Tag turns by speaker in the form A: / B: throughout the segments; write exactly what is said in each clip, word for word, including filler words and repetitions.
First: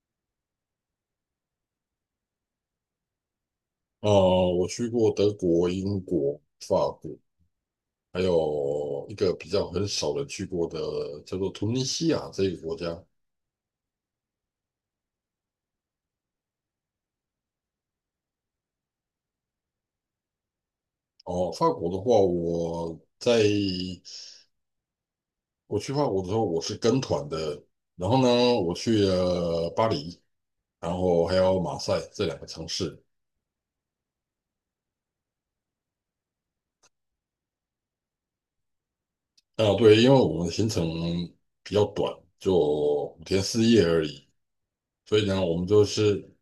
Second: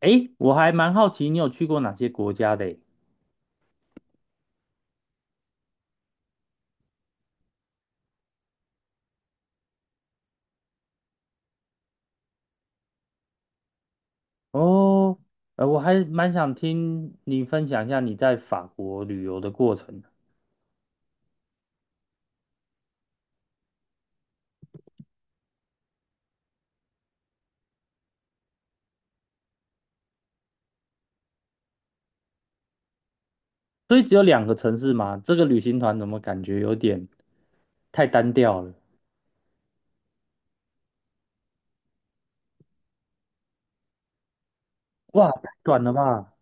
A: 诶，我还蛮好奇你有去过哪些国家的诶？
B: 呃，我去过德国、英国、法国，还有一个比较很少人去过的叫做突尼西亚这个国家。
A: 哦，呃，我还蛮想听你分享一下你在法国旅游的过程。
B: 哦，法国的话，我在我去法国的时候，我是跟团的，然后呢，我去了巴黎，然后还有马赛这两个城市。
A: 所以只有两个城市吗？这个旅行团怎么感觉有点太单调了？
B: 啊，对，因为我们的行程比较短，就五天四夜而已，所以
A: 哇，
B: 呢，
A: 太
B: 我们
A: 短
B: 就
A: 了吧？
B: 是，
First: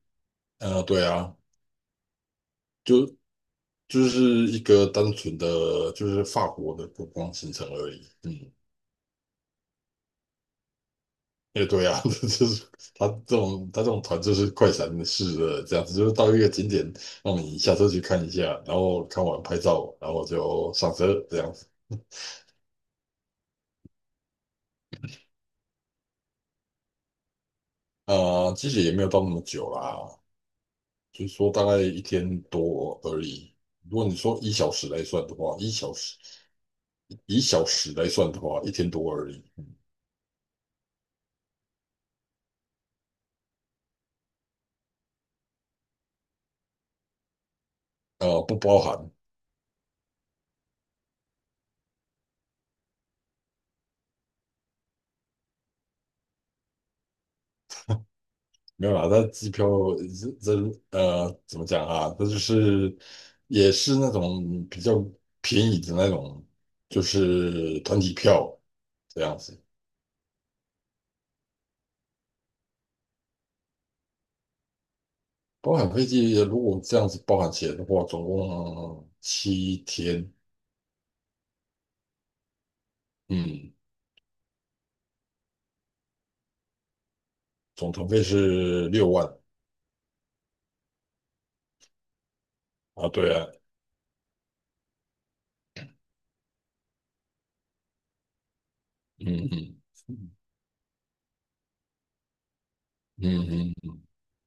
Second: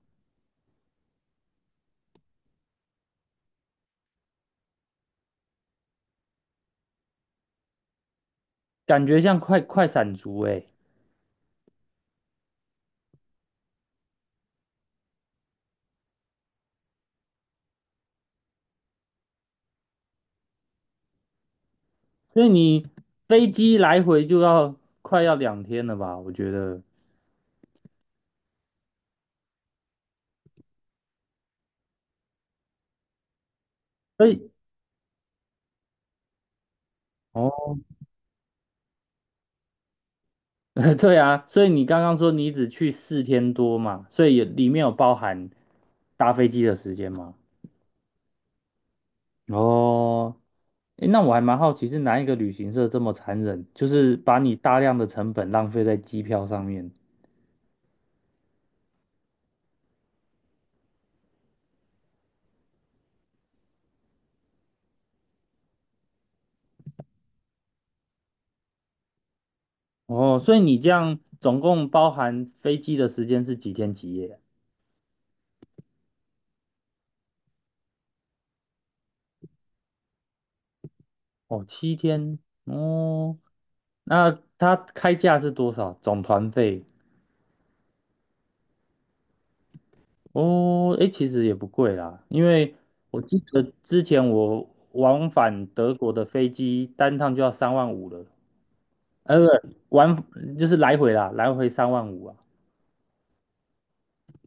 B: 呃，对啊。就就是一个单纯的就是法国的观光行程而已。嗯，
A: 感觉像快快闪族诶。
B: 也对啊，就是他这种他这种团就是快闪式的这样子，就是到一个景点让你下车去看一下，然后看完拍照，然后就上车这样子。
A: 所以你飞机来回就要快要两天了吧？我觉得。
B: 啊、其实也没有到那么久啦，就是说大概一天多而已。如果你
A: 所
B: 说
A: 以
B: 一小时来算的话，一小时一小
A: 哦，
B: 时来算的话，一天多而已。
A: 对啊，所以你刚刚说你只去四天多嘛，所以也里面有包含搭飞机的时间吗？
B: 呃，不包含。
A: 哦，诶，那我还蛮好奇，是哪一个旅行社这么残忍，就是把你大量的成本浪费在机票上面？
B: 没有啦，它机票这这呃怎么讲啊？它就是也是那种比较便宜的那种，就是团体票这样子，
A: 哦，所以你这样总共包含飞机的时间是几天几夜？
B: 包含飞机。如果这样子包含起来的话，总共七天，
A: 哦，七天。哦，
B: 嗯，
A: 那它开价是多少？总团费？
B: 总团费是六万
A: 哦，诶，其实也不贵啦，因为
B: 啊。
A: 我
B: 对
A: 记
B: 啊，
A: 得之前我往返德国的飞机单趟就要三万五了，呃，
B: 嗯
A: 不，
B: 嗯
A: 往就是来回啦，来回三万五啊。
B: 嗯嗯嗯。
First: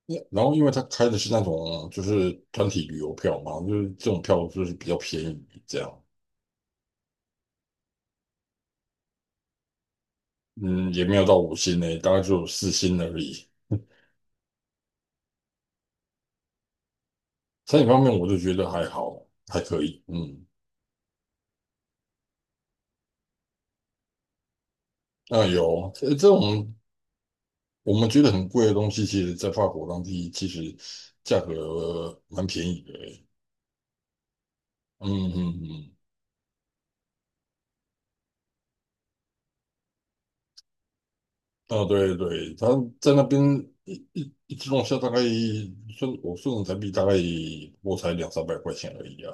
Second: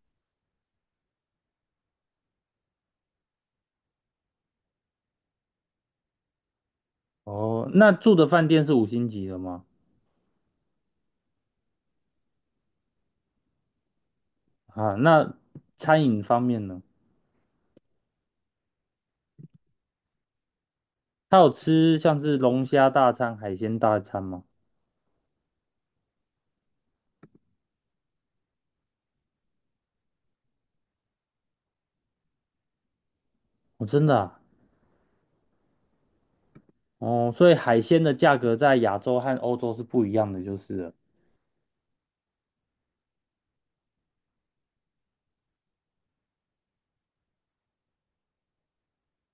B: 也然后因为他开的是那种就是团体旅游票嘛，就是这种票就是比较便宜这样。
A: 哦，那住的饭店是五星级的吗？
B: 嗯，也没有到五星呢，大概就四星而已。
A: 啊，那餐饮方面呢？
B: 餐饮方面，我就觉得还好，还可以。嗯，
A: 他有吃像是龙虾大餐、海鲜大餐吗？
B: 那有这这种我们觉得很贵的东西，其实在法国当地其实价格蛮便宜的欸。
A: 哦，真的啊。
B: 嗯嗯嗯，
A: 哦，所以海鲜的价格在亚洲和欧洲是不一样的，就是了。
B: 啊对对，他在那边一一一只龙虾大概算我算人民币大概我才两三百块钱而已啊，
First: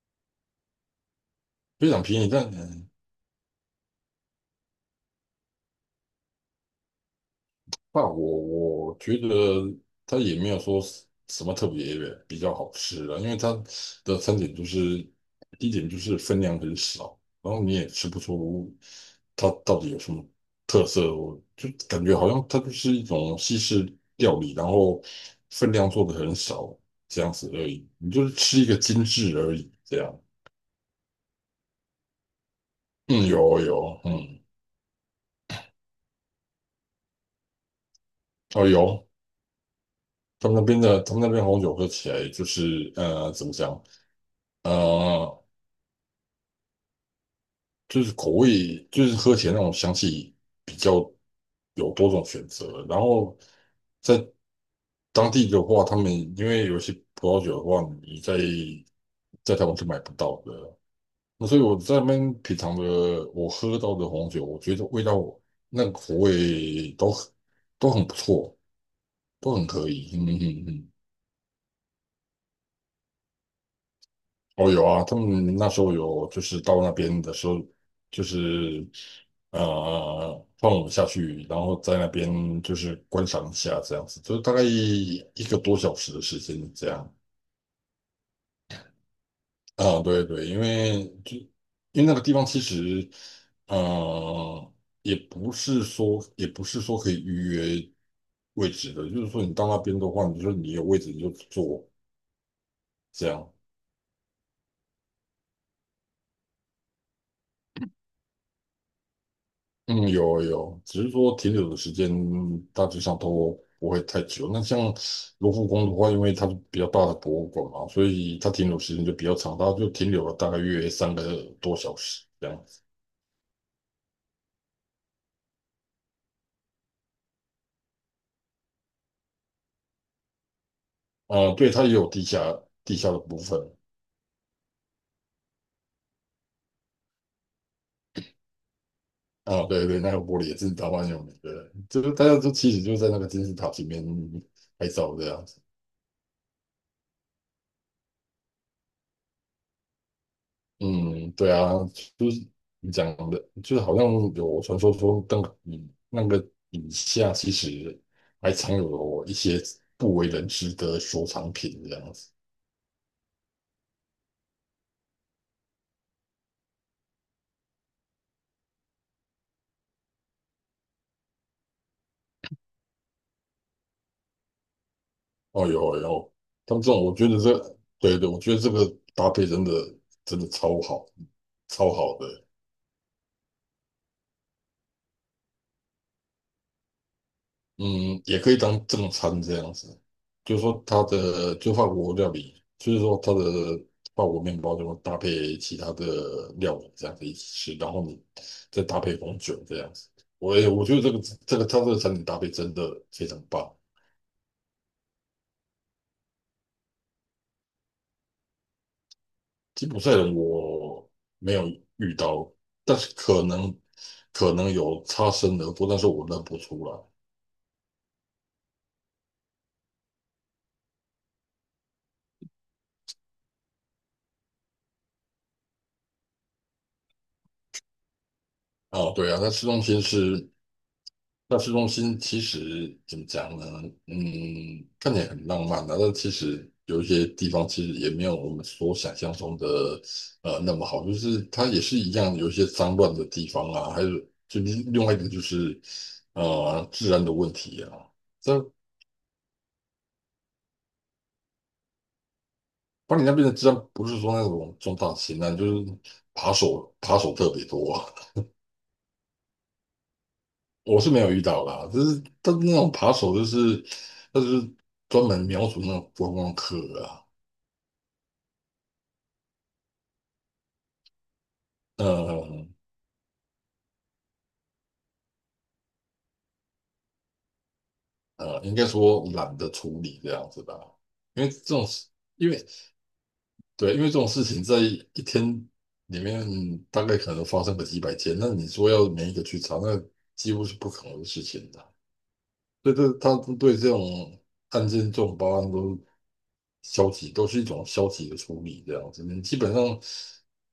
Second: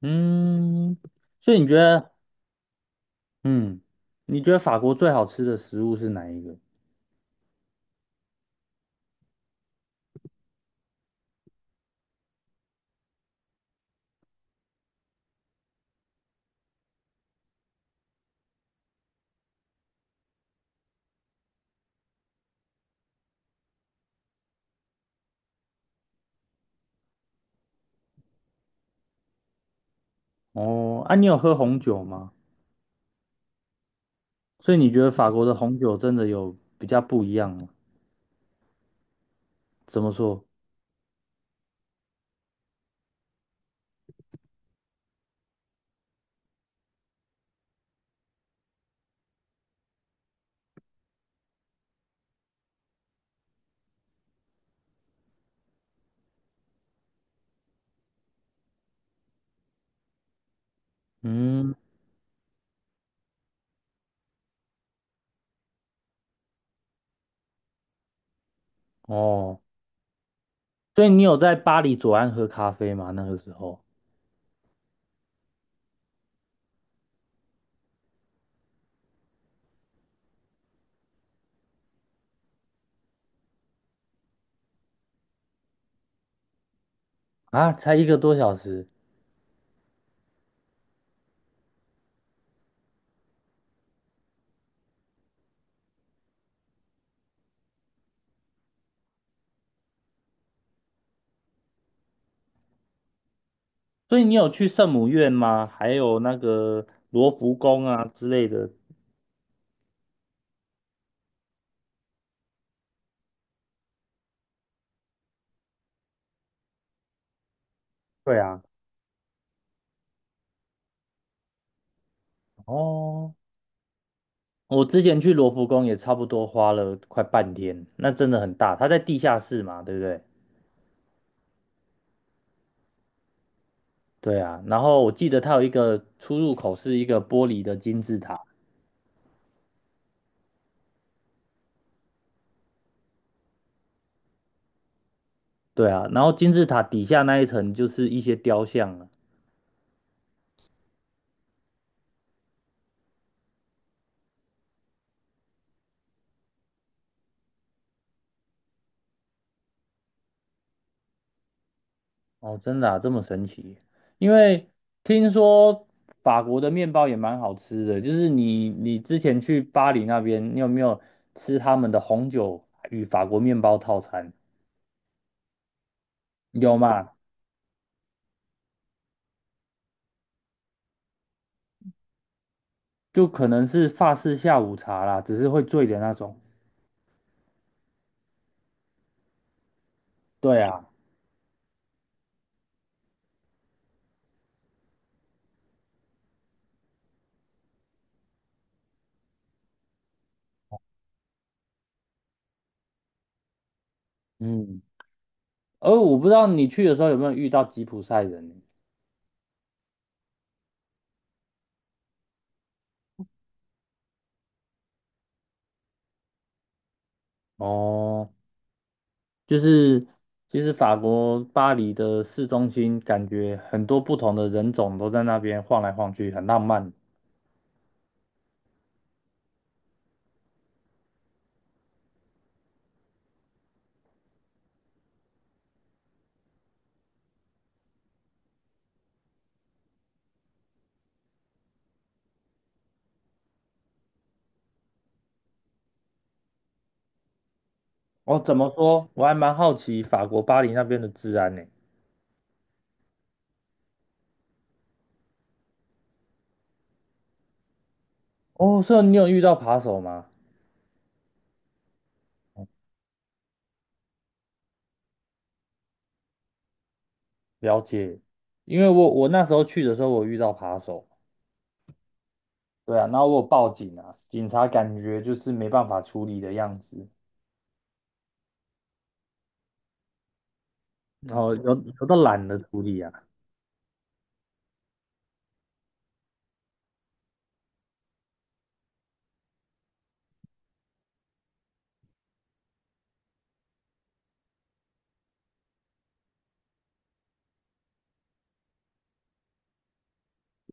A: 嗯，所以你觉
B: 非常
A: 得，
B: 便宜。但
A: 嗯，你觉得法国最好吃的食物是哪一个？
B: 那我我觉得它也没有说是什么特别比较好吃的，因为它的餐点就是第一点就是分量很少，然后你也吃不出它到底有什么特色，我就感觉好像它就是一种西式料理，然后分量做的很少这样子而已，你就是吃一个精致而已这样。
A: 哦，啊，你有喝红酒吗？
B: 嗯，有有，嗯，
A: 所以你觉得法国的红酒真的有比较不一样吗？
B: 哦有，
A: 怎么说？
B: 他们那边的他们那边红酒喝起来就是呃怎么讲？呃就是口味，就是喝起来那种香气比较有多种选择。然后在当地的话，他们因为有些葡萄酒的话，你在在台湾是买不到的。那所以
A: 嗯，
B: 我在那边品尝的，我喝到的红酒，我觉得味道那个口味都很都很不错，都
A: 哦。
B: 很可以。嗯嗯嗯。
A: 所以你有在巴黎左岸喝咖啡吗？那个时候
B: 哦，有啊，他们那时候有，就是到那边的时候，就是呃，放我们下去，然后在那边就是观赏一下，这样子，就是大概一个多小时的时间这样。
A: 啊，才一个多小时。
B: 啊、对对，因为就因为那个地方其实，呃，也不是说也不是说可以预约位置的，就是说你到那边的话，你就说你有位置你就坐这样。
A: 所以你有去圣母院吗？还有那个罗浮宫啊之类的。
B: 嗯，有有，只是说停留的时间大致上都不会太久。那像卢浮宫的话，因为它是比较大的博物馆嘛，所以
A: 对
B: 它
A: 啊，
B: 停留时间就比较长，它就停留了大概约三个多小时这样子。
A: 哦，我之前去罗浮宫也差不多花了快半天，那真的很大。它在地下室嘛，对不对？
B: 啊、对，它也有地下地下的部分。
A: 对啊，然后我记得它有一个出入口是一个玻璃的金字塔，
B: 啊、对对，那个玻璃也是台湾有名的，对，就是大家就其实就在那个金字塔前面拍照这样子。
A: 对啊，然后金字塔底下那一层就是一些雕像了。
B: 嗯，对啊，就是你讲的，就是好像有传说说那个底那个以下其实还藏有一些不为人知的收藏品这样子。
A: 哦，真的啊，这么神奇？因为听说法国的面包也蛮好吃的，就是你你之前去巴黎那边，你有没有吃他们的红酒与法国面包套餐？
B: 哦呦哦呦，他
A: 有
B: 们这种
A: 嘛？
B: 我觉得这，对对，我觉得这个搭配真的真的超好，超好的。
A: 就可能是法式下午茶啦，只是会醉的那种。
B: 嗯，也可以当正餐这样子，就
A: 对
B: 是说
A: 啊，
B: 它的就法国料理，就是说它的法国面包就会搭配其他的料理这样子一起吃，然后你再搭配红酒这样子。我也我觉得这个这个它这个餐点搭配真的非常棒。
A: 嗯，而我不知道你去的时候有没有遇到吉普赛人。
B: 吉普赛人我没有遇到，但是可能可能有擦身而过，但是我认不出来。
A: 哦，就是其实法国巴黎的市中心，感觉很多不同的人种都在那边晃来晃去，很浪漫。
B: 啊，对啊，那市中心是那市中心其实怎么讲呢？嗯，看起来很浪漫的，但其实有一些地方其实也没有我们所想象中的呃那么好，就是它也是一样有一些脏乱的地方啊，还有就另另外一个就是呃治安的问题啊。
A: 哦，怎
B: 在
A: 么说？我还蛮好奇法国巴黎那边的治安呢。
B: 巴黎那边的治安不是说那种重大型案，就是扒手扒手特别多啊。
A: 哦，所以你有遇到扒手吗？
B: 我是没有遇到啦，就是但是那种扒手就是他就是专门瞄准那种观光客啊。
A: 了解，因为我我那时候去的时候，我遇到扒手。
B: 呃
A: 对啊，然后我有报警啊，警察感觉就是没办法处理的样子，
B: 呃，应该说懒得处理这样子吧，
A: 然
B: 因为
A: 后
B: 这
A: 有
B: 种
A: 有
B: 事，
A: 的懒
B: 因
A: 得
B: 为
A: 处理啊。
B: 对，因为这种事情在一天里面大概可能发生个几百件，那你说要每一个去查，那几乎是不可能的事情的。所以这他们对这种案件、这种报案都消极，都是一种消极的处理这样子。你基本上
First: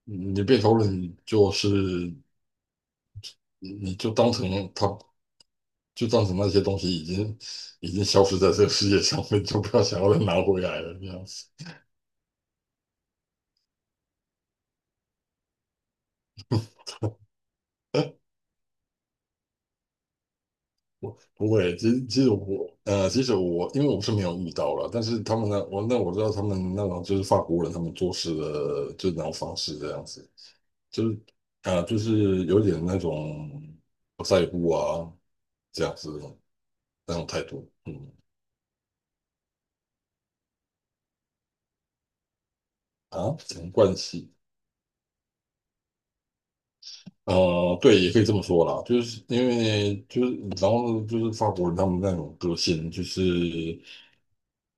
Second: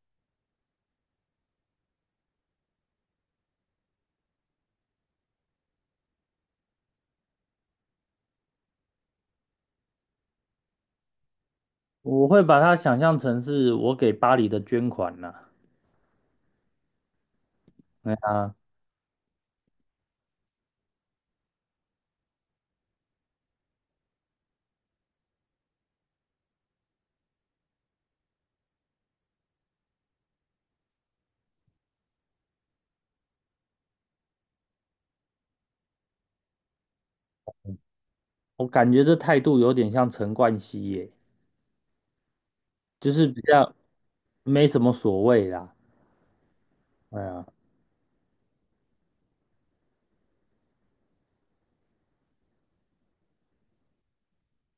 B: 嗯你被投了，你就是你就当成他就造成那些东西已经已经消失在这个世界上面，我就不要想要再拿回来了这样子。
A: 我会把它想象成是我给巴黎的捐款呐、对 啊，
B: 我不会，其实其实我呃，其实我因为我是没有遇到了，但是他们呢，我那我知道他们那种就是法国人他们做事的就那种方式这样子，就是啊、呃就是有点那种不在乎啊这样子的那种态度。嗯
A: 我感觉这态度有点像陈冠希耶，就是
B: 啊，
A: 比
B: 什么
A: 较
B: 关系？
A: 没什么所谓啦。对啊，
B: 呃，对，也可以这么说啦，就是因为就是然后就是法国人他们那种个性就是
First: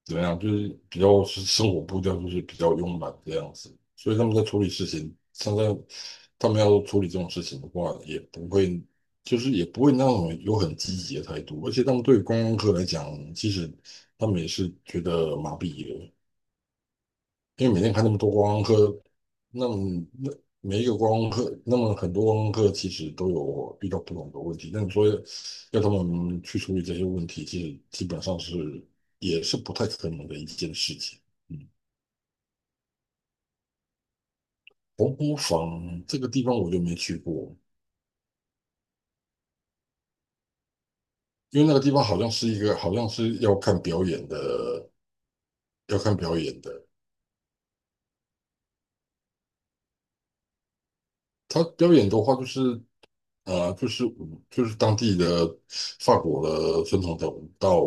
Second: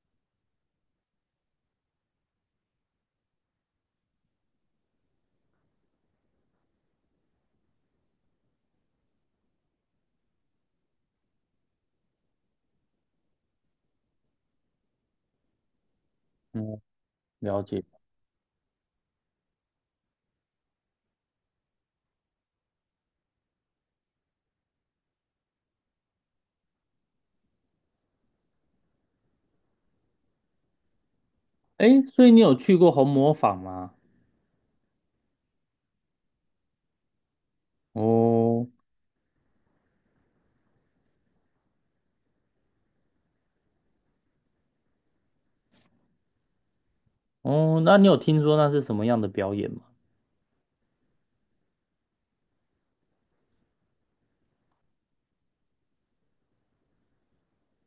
B: 怎么样，就是比较是生活步调就是比较慵懒这样子，所以他们在处理事情，像在他们要处理这种事情的话，也不会就是也不会那种有很积极的态度，而且他们对观光客来讲，其实他们也是觉得麻痹了，
A: 嗯，了
B: 因为每
A: 解。
B: 天看那么多观光客，那么那每一个观光客，那么很多观光客其实都有遇到不同的问题，那你说要他们去处理这些问题，其实基本上是也是不太可能的一件事情。嗯，
A: 诶，所以你有去过红磨坊吗？
B: 黄埔坊这个地方我就没去过，
A: 哦
B: 因为那个地方好像是一个好像是要看表演的，要看表演的。
A: 哦，那你有听说那是什么样的表演吗？
B: 他表演的话，就是呃，就是就是当地的法国的传统的舞蹈，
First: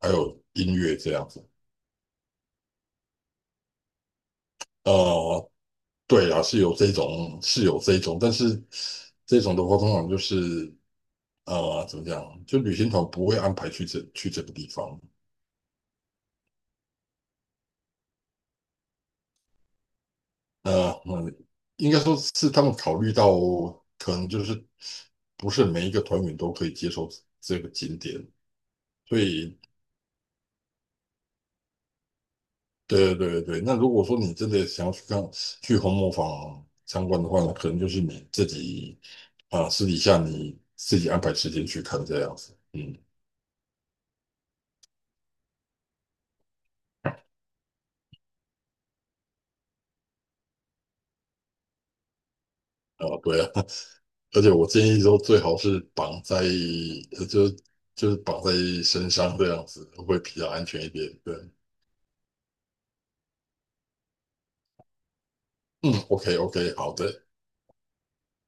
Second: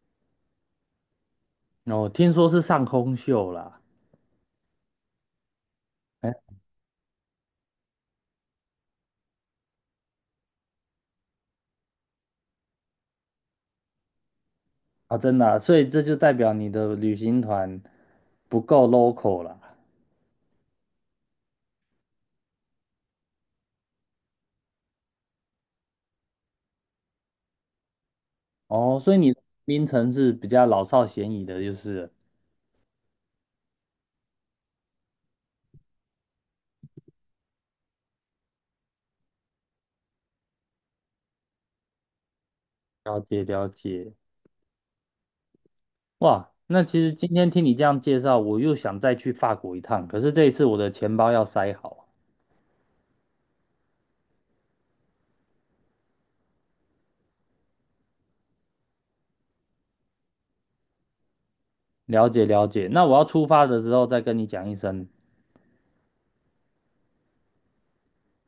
B: 还有音乐这样子。
A: 哦，听说是上空秀啦。
B: 呃，
A: 哎，
B: 对啊，是有这种，是有这种，但是这种的话，通常就是呃，怎么讲，就旅行团不会安排去这去这个地方。
A: 啊，真的啊，所以这就代表你的旅行团不够 local 啦。
B: 呃，嗯，应该说是他们考虑到，可能就是不是每一个团员都可以接受这个景点，
A: 哦，所以
B: 所
A: 你的
B: 以
A: 槟城是比较老少咸宜的，就是了。
B: 对对对，那如果说你真的想要去看去红磨坊参观的话，呢，可能就是你自己啊、私底下你自己安排时间去看这样子。嗯，
A: 了解了解。哇，那其实今天听你这样介绍，我又想再去法国一趟，可是这一次我的钱包要塞好。
B: 啊，对啊，而且我建议说最好是绑在呃就就是绑在身上这样子会比较安全一点。对，
A: 了解了解，那我要出发的时候再跟你讲一声。
B: 嗯，OK OK，好的。